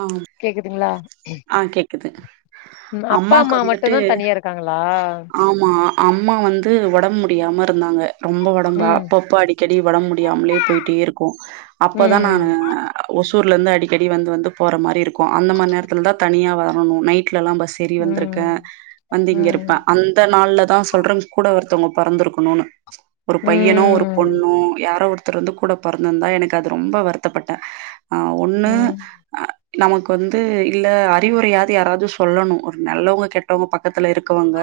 ஆமா கேக்குதுங்ளா அம்மாக்கு வந்துட்டு இருக்காங்களா ஆமா அம்மா வந்து உடம்பு முடியாம இருந்தாங்க ரொம்ப உடம்பு ம் அப்பப்ப அடிக்கடி உடம்பு முடியாம்லயே போயிட்டே இருக்கு அப்பதா நானு ம் ஒசூர்லந்து அடிக்கடி வந்து வந்து போற மாரி இருக்கு அந்த மாரி நேரத்துல தா தனியா வரணு நைட்லெல்லா பஸ் ஏறி வந்திருக்க ம் வந்து இங்க இருப்பா ம் அந்த நாள்லதா சொல்ற கூட ஒருத்தவங்க பொறந்துருக்கணுனு ஒரு பையனோ ஒரு ம் பொண்ணோ யாரோ ஒரு த்தரு வந்து கூட பொறந்திருந்தா எனக்கு அது ரொம்ப வருத்தப்பட்டே ஆ ஒன்னு ம் நமக்கு வந்து இல்ல அறிவுரையாது யாராவது சொல்லணு ஒரு நல்லவங்க கெட்டவங்க பக்கத்துல இருக் குவாங்க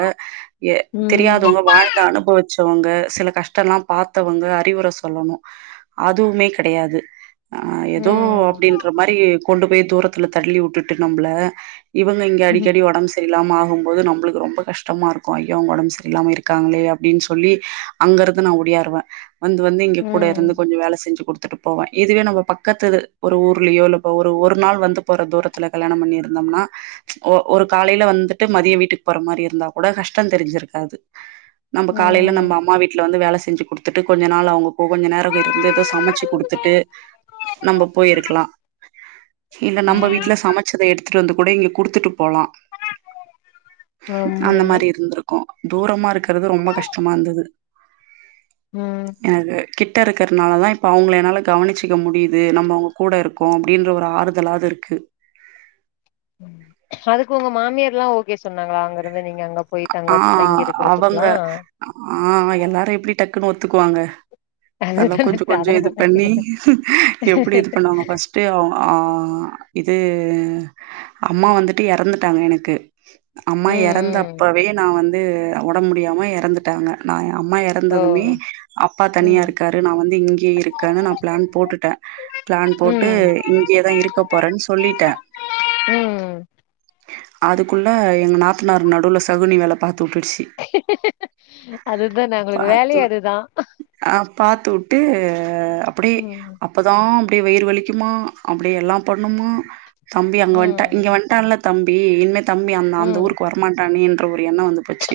எ ம் தெரியாதவங்க வாழ் ந்து அனுபவிச்சவங்க சில கஷ்டல்லா பாத்தவங்க அறிவுர சொல்லணு. அதுவுமே கெடையாது. அ அ எதோ ம் அப்டின்ற மாரி கொண்டு போய் தூரத்துல தள்ளி உட்டுட்டு நம்ப்ள இவுங்க இங்க அடிக்கடி ஒடம் செ ரியில்லாம ஆகும் போது நம்புளுக்கு ரொம்ப கஷ்டமா இருக்கு அய்யோ அவுங்க ஒடம் செரில்லாம இருக்காங்களே அப்டின் சொல்லி அங்கருந்து நா ஒடியாருவே. வந்து வந்து இங்க கூட இருந்து ம் கொஞ்சோ வேல செஞ்சு குடுத்துட்டு போவே. இதுவே நம்ப பக்கத்துது ஒரு ஊர்லியோ இல்ல இப்ப ஒரு ஒரு நாள் வந்து போற தூரத்துல கல்யாணம் பண்ணிருந்தம்னா ஒ ஒரு காலைல வந்துட்டு மதியோ வீட்டுக் போற மாரி இருந்தா கூட கஷ்டந் தெரிஞ்சிருக்காது. நம்ப ம் காலைல நம்ம ம் அம்மா வீட்ல வந்து வேல செஞ்சு குடுத்துட்டு கொஞ்ச நாள் அவுங்கப் போ கொஞ்ச நேரவ் இருந்து எதோ சமைச்சு குடுத்துட்டு நம்ப போயிருக்கலா. இல்ல நம்ப வீட்ல சமைச்சத எடுத்துட்டு வந்து கூட இங்க குடுத்துட்டு போலா. ஆமா அந்த மாரி இருந்திருக்கு தூரமா இருக்கறது ரொம்ப கஷ்டமா இந்துது. ம். எனக்கு கிட்ட இருக்கற்னால தா இப்போ அவுங்கள என்னால கவனிச்சிக்க முடியிது நம்ப அவுங்க கூட இரு க்கோ அப்டின்ற ஒரு ஆறுதலாது இருக்கு. ம் அதுக்கு உங்க மாமியார்ல்லா ஓகே சொன்னாங்களா அங்க இருந்து நீங்க அங்க போயி தங்க தங்கி இருக்கிறத்துக்லா? அ ஆ எல்லாரு எப்டி டக்குனு ஒத்துக்குவாங்க. அதல்லா அதுதான கொஞ்சோ கொஞ்சோ இது அதனாலதா பண்ணி கேட்டே எப்டி இது பண்ணுவாங்க ஃபஸ் ட்டு அவ் அ இது அம்மா வந்துட்டு எறந்துட்டாங்க எனக்கு அம்மா ம் ம் எறந்தப்பவே நா வந்து அ ஒடம் முடியாம எறந்துட்டாங்க நா எ அம்மா எ ஓ றந்ததுமே அப்பா தனியா ம் இருக்காரு நா வந்து இங்யே இருக்கனு நா பிளான் போட்டுட்டே. பிளான் போட்டு ம் இங்யேதா இருக்க போறன் சொல்லிட்டே. ம் அதுக்குள்ள எங்க நாத்தனார் நடுவுல சகுனி வேல பாத்து உட்டுடுசி. அதுதான அவுங்குளுக்கு வேலயே அதுதா. அ பாத்து உட்டு அ அப்பிடியே ம் அப் ப்பதா அப்டியே வயிறு வலிக்குமா அப்டியே எல்லாம் பண்ணுமா தம்பி அங்க வன்ட்டா இங்க ம் வன்ட்டால்லத் தம்பி இன்மே தம்பி அந்த அந்த ம் ஊருக்கு வரமாட்டானேன்ற ஒரு எண்ணோ வந்து போச்சி.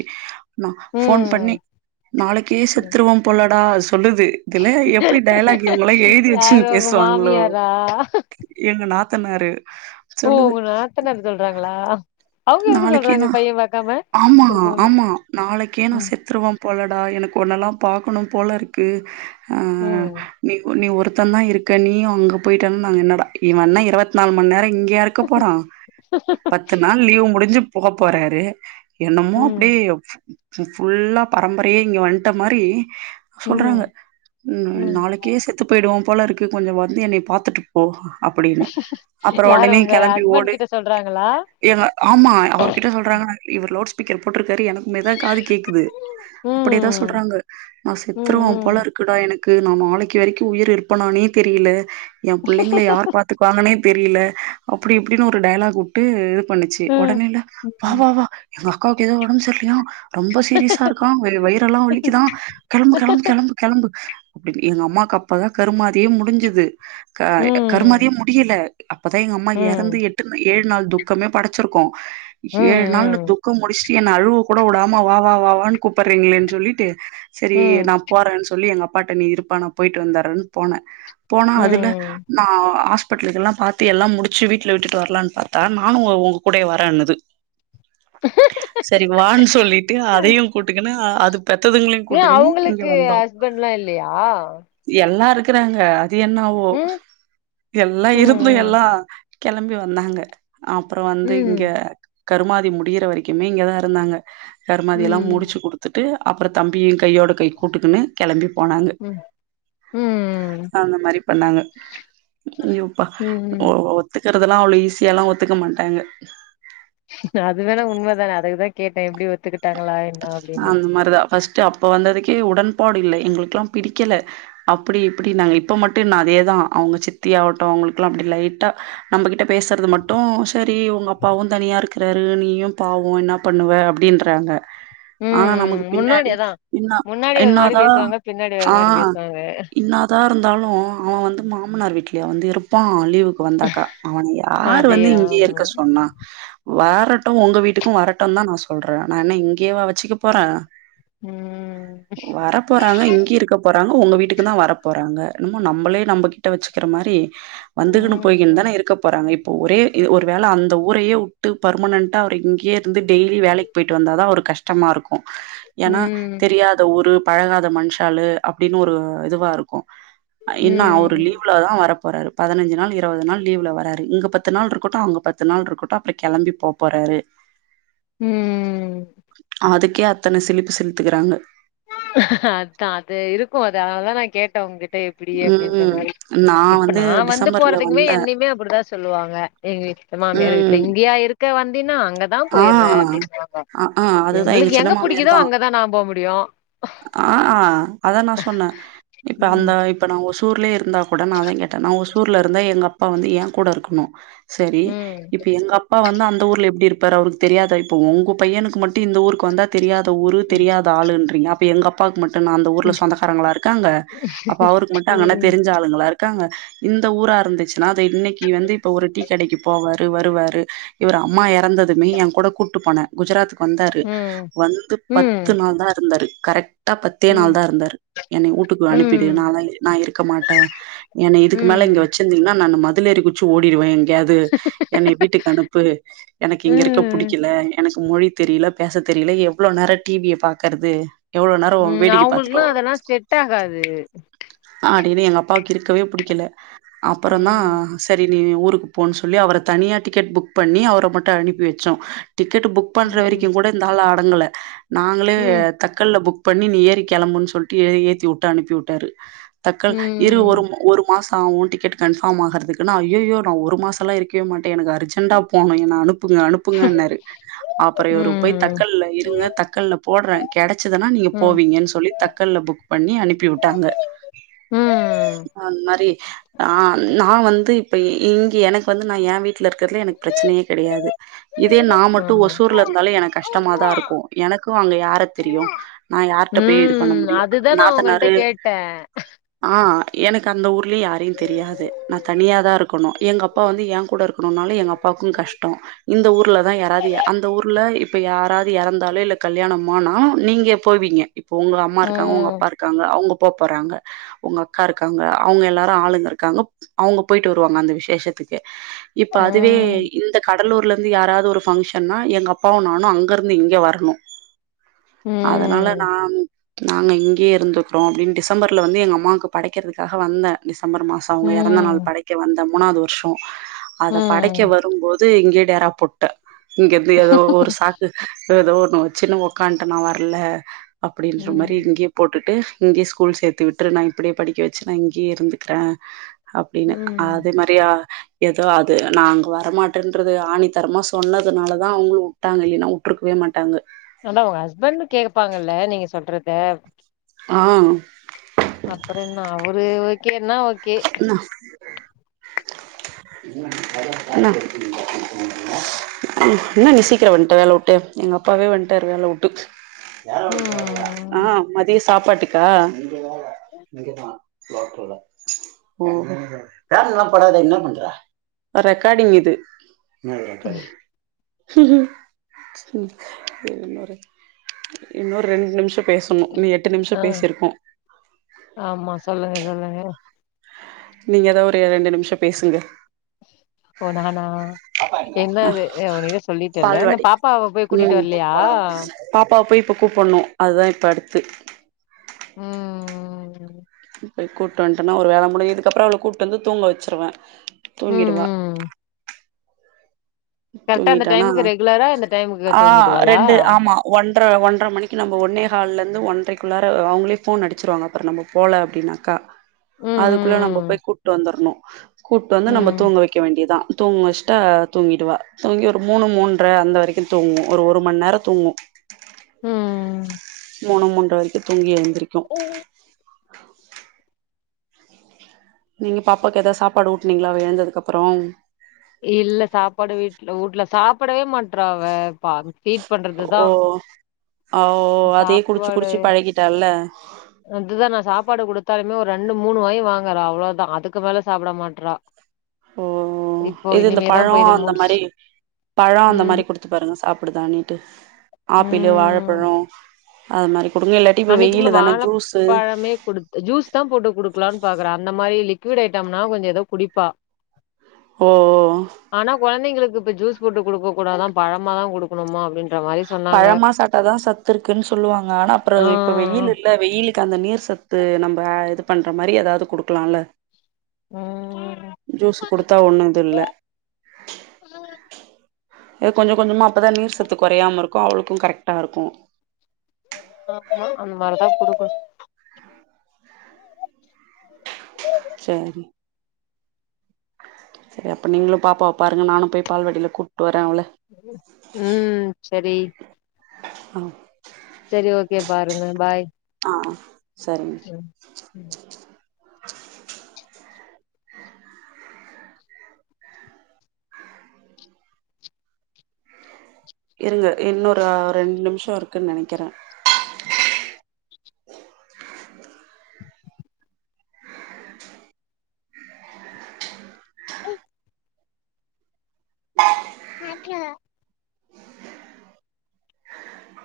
ந ஃபோன் பண்ணி ம் நாளைக்கே ம் செத்துருவம் போலடா சொல்லுது. இதுல எப்டி டயலாக்கு இவுங்கல்லா எழுதி யாரு வெச்சுன் உங்க பேசுவாங்கலோ? மாமியாரா எங்க நாத்தனாரு ஓ சொல்லுது. உங்க நாத்தனார் சொல்றாங்களா. அவங்க எதுக்கு நாளக்கே சொல்றாங்க நா பைய பாக்காம ஆமா இருக்கணுன்னு ஆமா நாளைக்கே நா ம் செத்துருவம் போலடா எனக்கு ஒன்னெல்லாம் பாக்கணும் போல இருக்கு அ ம் நீ ஒ நீ ஒருத் தந்தா இருக்க நீயு அங்க போயிட்டான் நாங்க என்னடா இவ என்ன இரவத்நாலு மண் நேரோ இங்கயாரு க்கப்போறா பத்து நாள் லீவு முடிஞ்சு போ போறாரு. என்னமோ அப்டியே ம் எஃப் ஃபு ஃபுல்லா பரம்பரையே இங்க வந்ட்ட மாரி ம் சொல்றாங்க ம் நாளைக்கே செத்து போயிடுவம் போலருக்கு கொஞ்சோ வந்து என்னைய பாத்துட்டுப் போ அப்படினு அப்புறோ யாரு ஒடனே உங்க கெளம்பி ஹஸ்பண்ட் ஓடு. கிட்ட சொல்றாங்களா எங்க ஆமா அவரு கிட்ட சொல்றாங்க நா இவர் லவுட் ஸ்பீக்கர் போட்ருக்காரு எனக்குமேதா காது கேக்குது. அப்பிடியேதா ம் சொல்றாங்க நா ம் செத்துருவ போல ம் இருக்குடா என நா நாளைக் வரைக்கு உயிர் இருப்பனானே தெரில எம் புள்ளைங்கள யார் பார்த்து பாங்கனே தெரில அப்டி இப்டின்னு ஒரு டைலாக் விட்டு இது பண்ணுச்சு ம் உடனே இல்ல வா வா ம் வா எங்க அக்காவுக்கு ஏதோ உடம்பு சரியிலையா ரொம்ப சீரியஸா இருக்கா வயிறெல்லா வலிக்குதா கெளம்பு கெளம்பு கெளம்பு கெளம்பு அப்டினு எங்க அம்மாவுக்கு அப்ப தா கருமாதியே முடிஞ்சுது ம் கருமாதியே முடியல அப்பதா எங்க அம்மா ம் இறந்து எட்டு ஏழு நாள் துக்கமே படச்சிருக்கோ ஏழு நாள் ம் துக்கம் முடிச்சுட்டு என்ன அழுவ கூட விடாம வா வா வாவான்னு கூப்பறீங்கலேன்னு சொல்லிட்டு ம் சரி ம் நா போறேன்னு சொல்லி எங்க அப் பாட்ட நீ இருப்பா நா போயிட்டு வந்தரேன்னு போனே போனா அதுல ம் நா பட் இதெல்லா பாத்து எல்லா முடிச்சு வீட்ல விட்டுட்டு வரலானு பார்த்தா நானு உங்கூடயே வரேன்னுது சரி வான்னு சொல்லிட்டு அதையு கூட்டுக்குனு அது பெத்ததுங்களையு ஏ கூட்டிகுனு இங்க அவங்களுக்கு வந்தோ. ஹஸ்பண்ட்லா இல்லையா எல்லா இருக்கறாங்க அது என்னவோ ம் எல்லா இருந்து ம் எல்லா கிளம்பி வந்தாங்க. அப்றோ வந்து ம் கர்மாதி முடியற வரைக்குமே இங்கதா இருந்தாங்க. கர்மாதிலா முடிச்சு ம் குடுத் துட்டு அப்றோ தம்பியு கையோட கை கூட்டுக்குன்னு கிளம்பி போனாங்க ம் ம் அந்த மாரி பண்ணாங்க ஐ யோ பா ம் ம். ஒத்துக்கறதெல்லா அவ்ளோ ஈஸியாலா ஒத்துக்க மாட்டாங்க. அதுவேனா உண்மதான அதுக்குதா கேட்டே எப்டி ஒத்துக்கிட்டாங்களா என்ன அப்டின்னு அது மாரிதா பஸ் ட் அப்ப வந்ததுக்கே உடன்பாடு இல்லை. எங்களுக்கெல்லா பிடிக்கல. அப்டி இப்டி நாங்க இப்ப மட்டு என்னா அதேதா அவங்க சித்தி ஆகட்டு அவங்களுக்லா அப்டி லைட்டா நம்மகிட்ட பேசுறது மட்டும் சேரி உங்க அப்பாவு தனியாருக்கறாரு நீயு பாவோ என்னா பண்ணுவ அப்டின்றாங்க. [inaudible] ஆனா நமக்கு முன்னாடி பின்னாடி அதா என்னா முன்னாடி ஒரு மாரி என்னாதா பேசுவாங்க பின்னாடி ஒரு ஆ மாரி பேசுவாங்க என்னா தா இருந்தாலு அவன் வந்து மாமனார் வீட்லயா வந்து இருப்பான் லீவுக் வந்தாக்கா அவன யாரு வந்து அதேதா இங்கேயே ஆமா இருக்க சொன்னா வரட்டு உங்க வீட்டுக்கு வரட்டுனு தா நா சொல்றே. நா என்ன இங்கேயேவா வெச்சுக்க போறே ம் வரப்போறாங்க இங்கே இருக்க போராங்க உங்க வீட்டுக்குதா வரப்போறாங்க என்னமோ நம்மளே நம்ம வெச்சுக்கற மாரி வந்துகுனு போயிகுனுதான ம் இருக்க போறாங்க ஒரே ஒரு வேல அந்த ஊரயே விட்டு பர்மனண்டா அவர் இங்கயே இருந்து டெய்லி வேலைக்கு போயிட்டு வந்தா தா அவர்க் கஷ்டமா இருக்கு ஏனா தெரியா த ஒரு பழகாத மனுஷாலு அப்டின்னு ஒரு இதுவா இருக்கு என்னா ம் அவரு லீ ம் வுலதா வர போறாரு பதினஞ்சு நாள் இருவது நாள் லீவ்ல வராரு இங்க பத்து நாள் இருக்கட்டு அங்க பத்து நாள் இருக்கட்டு அப்றோ கெளம்பி போ போறாரு ம் அதுக்கே அத்தன சிலுப்பு சிலுத்துக்கறாங்க ஹஹ அதா அது இருக்கு அது அதா நா கேட்ட உங்க கிட்ட எப்டி அப்டின்ற ம் மாரி இப்ப நா வந்து போறதுக்குமே என்னையுமே அப்டிதா சொல்லுவாங்க எங்க வீட்டுல மாமியார் வீட்டுல ம். இங்கியா இருக் இங்க வந்தினா அங்க தா ஆ. போயிர்ற அப்டிறாங்க அ ஆ அதுதான் எங்ளுக்கு சின்ன எங்க மாமியார் புடிக்குதோ தான். அங்கதா நா போகமுடியு ஆ ஆ அதா நா சொன்ன இப்ப அந்த ம் இப்ப நா ஒசூர்லய இருந்தா கூட நா அதா கேட்ட நா ஒசூர்ல இருந்தா எங்க அப்பா வந்து ஏங்கூட இருக்கணு சரி ம் இப்ப எங்க அப்பா வந்து அந்த ஊர்ல எப்டி இரு பாரு அவருக்கு தெரியாதா இப்ப உங்க பையனுக்கு மட்டு இந்த ஊருக்கு வந்தா தெரியாத ஊரு தெரியாத ஆளுன்றீங்க அப்ப எங்க அப் பாக்கு மட்டுனா அந்த ஊர்ல ம் சொந்தக்காரங்ளா இருக்காங்க அப்ப அவருக்கு மட்டு அங்கன ம் தெரிஞ்ச ஆளுங்ளா இரு க்காங்க இந்த ஊரா இருந்துச்சுனா இன்னைக்கு வந்து இப்ப ஒரு டீ கடைக்கு போவாரு வருவாரு இவர் அம்மா எறந்த துமே என் கூட கூட்டு போன குஜராத்துக்கு வந்தாரு ம் வந்து பத்து ம் நாள்தா இருந்தாரு கரெ க்ட்டா பத்தே நாள்தா இருந்தாரு என்னை வூட்டுக்கு ம் அனுப்பிடு நால்லா நா இருக்க மாட்ட என்ன இதுக்கு மேல இங்க ம் வெச்சு இருந்தீங்கன்னா நா மதுலேறி குதிச்சு ஓடிருவ எங்யாது என்னை வீட்டுக்கு அனுப்பு எனக்கு இங்க இருக்க ம் புடிக்கல எனக்கு மொழி தெரில பேசத் தெரில எவ்ளோ நேரோ டி விய பாக்கறது எவ்ளோ நேரோ ம் வேடிக்கை பாத்துட்டோ அவங்களுக்குல்லாம் அதெல்லாம் செட் ஆகாது. அப்டின்னு எங்க அப்பாக்கு இருக்கவே புடிக்கல அப்பொறந்தா ம் சரி நீ ஊருக்கு போன்னு சொல்லி அவர தனியா டிக்கெட் புக் பண்ணி அவர மட்டு அனுப்பி வெச்சோ டிக்கெட்டு புக் பண்ற ம் வரைக்குங் கூட இந்த ஆளு அடங்கல நாங்ளே ம் தக்கல்ல புக் பண்ணி நீ ஏறி கெளம்புன்னு சொல்ட்டு ஏறி ஏத்தி வுட்டு அனுப்பி வுட்டாரு தக்கல் இரு ஒரு ம் ஒரு மாஸ் ஆ உன் டிக்கெட் கன்ஃபார்ம் ஆகறதுக்குனா அய்யய்யோ நா ஒரு மாசோல்லா இருக்கவே மாட்டே எனக்கு அர்ஜென்டா போணு ப்புங்க அனுப்புங்கன்னாரு அப்றோ இவரு போயி ம் தக்கல்ல இருங்க தக்கல்ல போடுற கெடைச்சுதுனா நீங்க ம் போவீங்கன்னு சொல்லி தக்கல்ல புக் பண்ணி அனுப்பி வுட்டாங்க ம் அந்மாரி ஆ நா வந்து இப்ப இ இங்க எனக்கு வந்து நா என் வீட்ல இருக்கறதுல எனக்கு ப்ரச்சனையே கெடையாது இதே நா மட்டு ஆமா ஒசூர்ல இருந்தாலு எனக்கு கஷ்டமாதா இருக்கு எனக்கு அங்க யார தெரியு நா யார்ட்ட போயி இது பண்ண ம் முடியு அதுதா நா உங்கள்ட்ட நாத்தனாரு கேட்டே ஆ எனக்கு அந்த ஊர்லயு யாரயு தெரியாது நா தனியாதா இருக்குணு எங்க அப்பா வந்து என் கூட இருக்க னுனாலு எங்க அப்பாவுக்கு கஷ்டோ இந்த ஊர்லதா யாராது அந்த ஊர்ல இப்ப யாராது எறந்தாலு இல்ல கல்யாணமானா நீங்க போவீங்க இப்ப உங்க அம்மா இருக்காங்க உங்க ம் அப்பா இரு க்காங்க அவுங்க போ போறாங்க உங்க அக்கா இருக்காங்க அவுங்க எல்லாரு ஆளுங்க இருக்காங்க அவுங்க போயிட்டு வருவாங்க அந்த விசேஷத் ததுக்கு இப்ப அதுவே ம் இந்த கடலூர்ல ந்து யாராது ஒரு ஃபங்க்ஷன்னா எங்க அப்பாவு நானு அங்க இருந்து இங்க வரணு அதனால நா ம் நாங்க இங்கியே இருந்துக்குறோ அப்டின்னு டிசம்பர்ல வந்து எங்க அம்மாக்கு படைக்கிறதுக்காக வந்த டிசம்பர் மாசோ அவுங்க எறந்த நாள் ம் படைக்க வந்த மூணாவுது வருஷோ அத படைக்க ம் வரும்போது இங்யே டேரா போட்ட இங்கிருந்து எதோ ஒரு சாக்கு எதோ ஒன்னு வெச்சின்னு உக்கான்ட்ட நா வர்ல அப்டின்ற மாரி ம் இங்கியே போட்டுட்டு இங்கியே ஸ்கூல் சேத்து விட்டுரு நா இப்டியே படிக்க வெச்சு நா இங்கியே இருந்துக்குற அப்டின்னு ம் அதே மாரியா எதோ அது நா அங்க வரமாட்டேன்றது ஆணித் தரமா சொன்னதுனாலதா அவுங்களு வுட்டாங்க இல்லினா வுட்ருக்கவே மாட்டாங்க த ஆனா ஒரு ஹஸ்பண்டு கேக்குப்பாங்கல்ல நீங்க சொல்றத ஆ அப்றோ என்ன அவரு ஓகேனா நா என்னா இன்னைக்கு என்ன நீ சீக்கிரோ வந்ட்ட வேல வுட்டு எங்க அப்பாவே வந்ட்டாரு வேல வுட்டு ஆ ம் மதிய சாப்பாட்டுக்கா லோக்கல்ல தேவ இல்லமா என்ன பண்ற ரெக்கார்டிங் இது என்ன ரெகார்டிங் இன்னொரு இன்னொரு ரெண்டு நிமிஷம் பேசணும் இன்னு எட்டு ஆ நிமிஷம் பேசியிருக்கோம் ஆமா சொல்லுங்க சொல்லுங்க நீங்க எதா ஒரு ரெண்டு நிமிஷம் பேசுங்க ஓ னானா என்னா அது ஏ உன்னிட்ட சொல்லிட்டன்ல இந்த பால்வாடி பாப்பாவ போயி கூட்டிட்டு ம் வர்லயா பாப்பாவ போய் இப்போ கூப்புணு அதுதா இப்போ அடுத்து ம் போய் கூப்ட்டு வன்டன்னா ஒரு வேல முடியும் இதுக்கப்பறோ அவள கூப்ட்டு வந்து தூங்க வச்சுருவ ம் தூங்கிடுவா ம் கரெக்டா அந்த தூங்கிட்டானா டைமுக்கு ரெகுலரா இந்த டைமுக்கு ஆ தூங்கிடுவாளா ரெண்டு ஆமா ஒன்ற ஒன்ற மணிக்கு நம்ம ஒன்னே ஹால்ல இருந்து ஒன்றக்குள்ளார அவுங்ளே போன் அடிச்சிருவாங்க அப்பறம் நம்ம போல அப்டின்னாக்கா அதுக்குள்ள நம்ம ம் போய் கூட்டு வந்துர்ணு கூட்டு வந்து ம் நம்ம ம் தூங்க வைக்க வேண்டியதான் தூங்கவஷ்டா தூங்கிகுவா தூங்கி ஒரு மூணு மூன்ற அந்த வரைக்கும் தூங்கும் ஒரு ஒரு மண்நேரம் தூங்கும் ம் மூனு மூன்ற வரைக்கும் தூங்கி எந்திருக்கும் நீங்க பாப்பாவுக்கு ஏதாவ சாப்பாடு ஊட்னீங்ளா அவ ஏழுந்ததுக்கு அப்பறம் இல்ல சாப்பாடு வீட்டுல ஊட்ல சாப்பிடவே மாட்றா அவ ஃபீட் பண்றதுதான் அ ஓ அதயே குடிச்சு குடிச்சு பழகிட்டால அதுதான் நான் சாப்பாடு குடுத்தாலுமே ஒரு ரெண்டு மூனு வாய் வாங்குற அவ்ளோதான் அதுக்கு மேல சாப்பிட மாட்டறா ஓ இது இந்த போய் பழம் இது அந்த முடிச் மாரி பழம் அந்த மாரி ம் குடுத்து த்து பாருங்க சாப்படுதாண்டிட்டு ஆப்பிளு ம் வாழைப்பழம் அது மாரி குடுங்க இல்லாட்டி இப்ப வெயில தானே ஜூஸு குடுத்து ஜூஸ் தான் போட்டு குடுக்லான்னு பாக்குறன் அந்த மாரி லிக்விட் ஐடம்னா கொஞ்சோ ஏதோ குடிப்பா ஓ ஓ ஆனா கொழந்தைங்ளுக்கு இப்ப ஜூஸ் போட்டு குடுக்க கூடாதான் பழமா தான் குடுக்கணுமா அப்டின்ற மாரி சொன்னாங்க அதான் சத்து இருக்குன்னு சொல்லுவாங்க ஆனா அப்புறம் ஆ இப்ப ஆ வெயிலு இல்ல வெயிலுக்கு அந்த நீர் சத்து நம்ம இது பண்ற மாரி ஏதாவது குடுக்கலால்ல ம் ஜூஸு கொடுத்தா ஒண்ணு இதுல்ல ஏது கொஞ்சம் கொஞ்சமா அப்பதான் நீர் சத்து குறையாம இருக்கும் அவளுக்கும் கரெக்டா இருக்கும் ஆ அந்த மார்தான் கொடுக்கனு சேர் சேரி அப்போ நீங்களும் பாப்பாவ பாருங்க நானும் போய் பால்வாடில கூட்டு வரேன் அவள ம் செரிங்க ஆ செரி ஓகே பாருங்க பாய் ஆ சரிங்க உம் உம் இருங்க இன்னொர ரெண்டு நிம்ஷோ இருக்குன்னு நெனைக்கிறே